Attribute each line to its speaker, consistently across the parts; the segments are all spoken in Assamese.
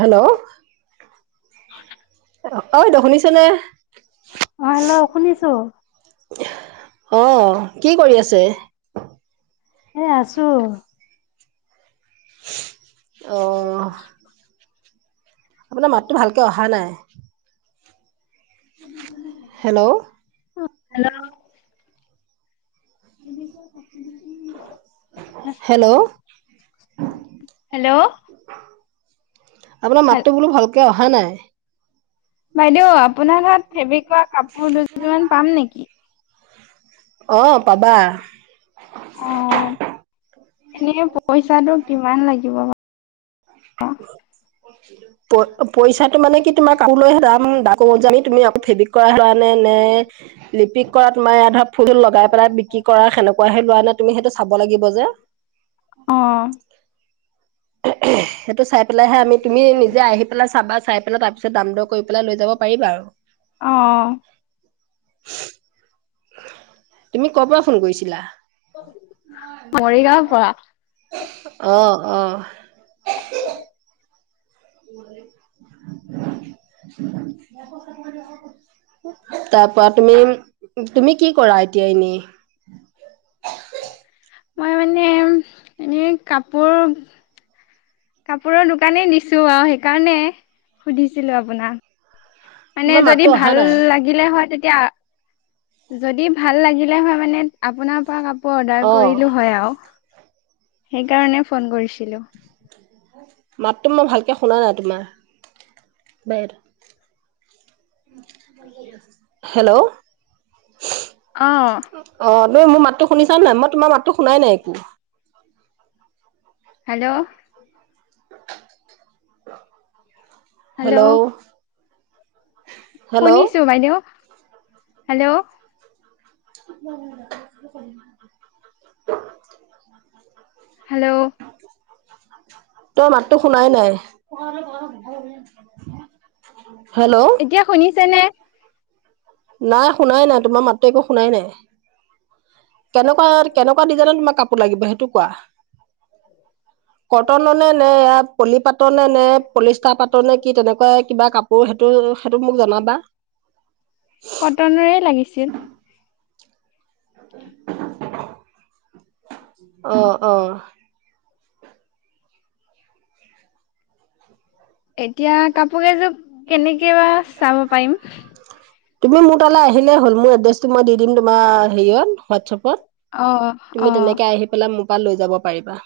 Speaker 1: হেল্ল'! অ' বাইদেউ শুনিছেনে?
Speaker 2: অ' হেল্ল'! শুনিছো।
Speaker 1: অ' কি কৰি আছে?
Speaker 2: এ আছো।
Speaker 1: অ'।
Speaker 2: [inaudible]
Speaker 1: আপোনাৰ মাতটো ভালকে অহা নাই। হেল্ল'!
Speaker 2: Hello
Speaker 1: hello
Speaker 2: [inaudible] hello!
Speaker 1: আপোনাৰ
Speaker 2: হে
Speaker 1: মাতটো বোলো ভালকে অহা নাই।
Speaker 2: বাইদেউ আপোনাৰ তাত ফেব্ৰিকৰ কাপোৰ দুযোৰমান পাম নেকি?
Speaker 1: অ' পাবা।
Speaker 2: অ' এনে পইচাটো কিমান লাগিব?
Speaker 1: প-পইচাটো মানে কি তোমাৰ কাপোৰলৈহে দাম দাম। [unintelligible] লিপিক কৰা তোমাৰ এয়া ধক ফুল ফুল লগাই পেলাই বিক্ৰী কৰা সেনেকুৱাহে লোৱা নাই, তুমি সেইটো চাব লাগিব যে।
Speaker 2: অ'।
Speaker 1: সেইটো চাই পেলাইহে আমি তুমি নিজে আহি পেলাই চাবা, চাই পেলাই তাৰপিছত দাম দৰ কৰি পেলাই, লৈ যাব পাৰিবা আৰু।
Speaker 2: অ'হ।
Speaker 1: [inaudible] তুমি কৰ পৰা ফোন কৰিছিলা? অ' অ'। [unintelligible] তাৰ পৰা তুমি তুমি কি কৰা এতিয়া এনেই?
Speaker 2: মই মানে এনে কাপোৰ কাপোৰৰ দোকানেই দিছো আও সেইকাৰণে সুধিছিলোঁ আপোনাক। মানে
Speaker 1: তোমাৰ
Speaker 2: যদি
Speaker 1: মাতটো অহা
Speaker 2: ভাল
Speaker 1: নাই।
Speaker 2: লাগ লাগিলে হয়, তেতিয়া যদি ভাল লাগিলে হয় মানে। আপোনাৰ পৰা কাপো পোৰ অৰ্ডাৰ
Speaker 1: অ'
Speaker 2: কৰিলো হয় আও, সেইকাৰণে ফোন কৰিছিলোঁ।
Speaker 1: মাতটো মই ভালকে শুনা নাই তোমাৰ। হেল্ল'!
Speaker 2: অ'।
Speaker 1: অ' তুমি মোৰ মাতটো শুনিছা নাই? মই তোমাৰ মাতটো শুনাই নাই একো।
Speaker 2: হেল্ল'!
Speaker 1: হেল্ল'! হেল্ল'
Speaker 2: শুনিছোঁ বাইদেউ। হেল্ল'!
Speaker 1: [inaudible]
Speaker 2: হেল্ল'?
Speaker 1: তোৰ মাতটো শুনাই নাই। হেল্ল'?
Speaker 2: এতিয়া শুনিছেনে?
Speaker 1: নাই শুনাই নাই, তোমাৰ মাতটো একো শুনাই নাই। কেনেকুৱা, কেনেকুৱা, ডিজাইনত তোমাক কাপোৰ লাগিব সেইটো কোৱা? কটনৰ, নে ইয়াৰ পলি পাতনে, নে পলিষ্টাৰ পাতনে, কি তেনেকুৱা কিবা কাপ কৈ সেইটো সেইটো মোক জনাবা।
Speaker 2: কটনৰে লাগিছিল।
Speaker 1: [unintelligible] অ', অ'।
Speaker 2: এতিয়া কাপোৰ কেইযোৰ কেনেকে বা চাব পাৰিম?
Speaker 1: তুমি মোৰ তালে আহিলেই হ'ল, মোৰ এড্ৰেছটো মই দি দিম তোমাৰ হেৰিয়ত
Speaker 2: অ
Speaker 1: হোৱাটছএপত।
Speaker 2: অ
Speaker 1: তুমি তেনেকে আহি পেলাই মোৰ পৰা লৈ যাব পাৰিবা।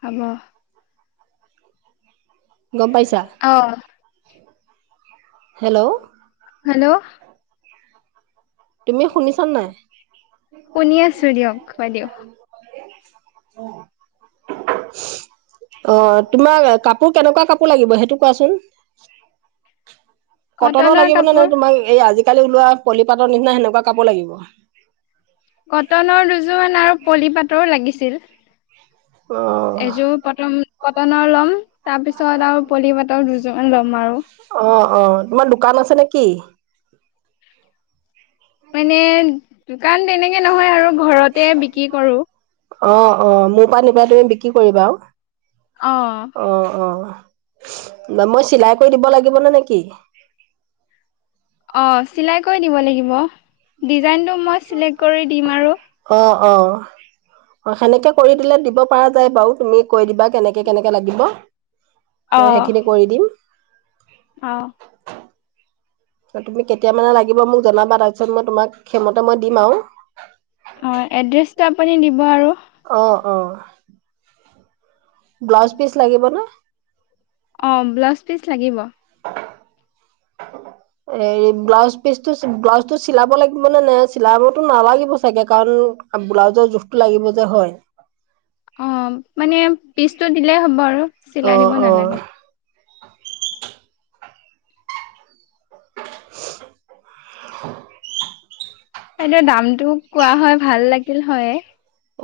Speaker 2: হ'ব।
Speaker 1: গ'ম পাইছা।
Speaker 2: অ
Speaker 1: হেল্ল'?
Speaker 2: হেল্ল'?
Speaker 1: তুমি শুনিছা নে নাই?
Speaker 2: শুনি আছো দিয়ক বাইদেউ
Speaker 1: [unintelligible] অ', তোমাক কাপোৰ কেনেকুৱা কাপোৰ লাগিব, সেইটো কোৱাচোন? কটনৰ লাগিবনে? নে তোমাক এই আজিকালি ওলোৱা পলিপাতৰ নিচিনা সেনেকুৱা কাপোৰ লাগিব?
Speaker 2: কটনৰ দুযোৰ আৰু পলিপাতৰো লাগিছিল। এযোৰ
Speaker 1: অ'
Speaker 2: পটন কটনৰ ল'ম, তাৰ পিছত আৰু পলিপাতৰ দুযোৰমান ল'ম আৰু।
Speaker 1: অ', অ', তোমাৰ দোকান আছে নেকি?
Speaker 2: মানে দোকান তেনেকে নহয় আৰু ঘৰতে বিক্ৰী কৰো
Speaker 1: অ', অ', মোৰ পা নিবা তুমি বিক্ৰী কৰিবা আৰু।
Speaker 2: অ'।
Speaker 1: অ', অ', মই চিলাই কৰি দিব লাগিব নে নেকি?
Speaker 2: অ', চিলাই কৰি দিব লাগিব, ডিজাইনটো মই চিলেক্ট কৰি দিম আৰু।
Speaker 1: অ', অ', সেনেকে কৰি দিলে, দিব পাৰা। যাই বাৰু তুমি কৈ দিবা, কেনেকে কেনেকে লাগিব মই
Speaker 2: অ',
Speaker 1: সেইখিনি কৰি দিম।
Speaker 2: অ'।
Speaker 1: ত' তুমি কেতিয়া মানে লাগিব মোক জনাবা, তাৰপিছত মই তোমাক সেই মতে মই দিম আৰু।
Speaker 2: হয়, এড্ৰেছটো আপুনি দিব আৰু।
Speaker 1: অ', অ'। ব্লাউজ পিচ লাগিবনে
Speaker 2: অ', ব্লাউজ পিচ লাগিব।
Speaker 1: হেৰি, ব্লাউজ পিছটো ব্লাউজ টো চিলাব লাগিবনে? চিলাবতো নালাগিব চাগে, কাৰণ ব্লাউজৰ জোখতটো লাগিব যে হয়।
Speaker 2: অ', মানে পিচটো দিলেই হ'ব আৰু,
Speaker 1: অ
Speaker 2: চিলাই দিব
Speaker 1: অ
Speaker 2: নালাগে।
Speaker 1: [unintelligible]
Speaker 2: এনেই দামটো কোৱা হয় ভাল লাগিল হয়।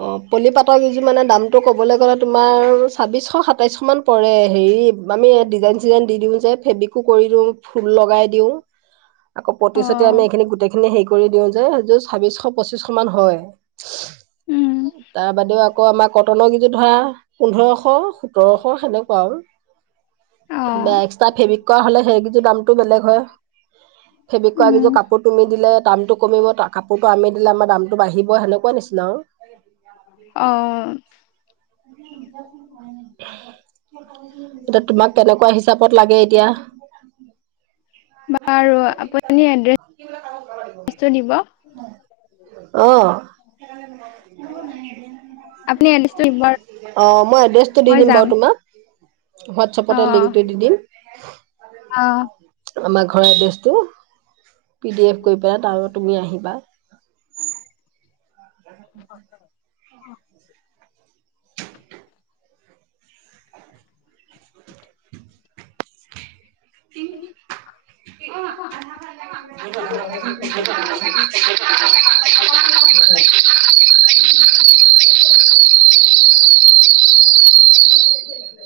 Speaker 1: অ', পলিপাতৰ কিযোৰ মানে দামটো ক'বলৈ গ'লে তোমাৰ ছাব্বিচশ সাতাইছশ মান পৰে, হেৰি আমি ডিজাইন চিজাইন দি দিওঁ যে, ফেব্ৰিকো কৰি দিওঁ, ফুল লগাই দিও, আকৌ পতি চটি
Speaker 2: অ',
Speaker 1: আমি এইখিনি গোটেই খিনি হেৰি কৰি দিওঁ যে, এযোৰ চাবিছশ পঁচিচশ মান হয়,
Speaker 2: উম,
Speaker 1: তাৰ বাদেও আকৌ আমাৰ কটনৰ কিযোৰ ধৰা পোন্ধৰশ সোতৰশ সেনেকুৱা আৰু, ল বা
Speaker 2: অ',
Speaker 1: এক্সট্ৰা ফেব্ৰিক কৰা হ'লে সেইকেইযোৰ দামটো বেলেগ হয়।
Speaker 2: [inaudible]
Speaker 1: ফেব্ৰিক কৰা কেইযোৰ কাপোৰ দিলে দামটো কমিব, কাপোৰটো আমি দিলে আমাৰ বাঢ়িব, সেনেকুৱা নিচিনা আৰু।
Speaker 2: অ'।
Speaker 1: [inaudible] এতিয়া তোমাক কেনেকুৱা হিচাপত লাগে এতিয়া
Speaker 2: বাৰু আপুনি এড্ৰেছ
Speaker 1: অ'।
Speaker 2: আপুনি এড্ৰেছটো দিব আৰু।
Speaker 1: অ মই এড্ৰেছটো দি
Speaker 2: মই
Speaker 1: দিম
Speaker 2: যাম
Speaker 1: বাৰু তোমাক। হোৱাটছপতে
Speaker 2: অ',
Speaker 1: লিংকটো দি দিম। আমাৰ ঘৰৰ এড্ৰেছটো, পি ডি এফ কৰি পেলাই তাৰ তুমি আহিবা। [inaudible]
Speaker 2: [inaudible] [unintelligible]
Speaker 1: [unintelligible]
Speaker 2: অ'।
Speaker 1: [unintelligible] [unintelligible]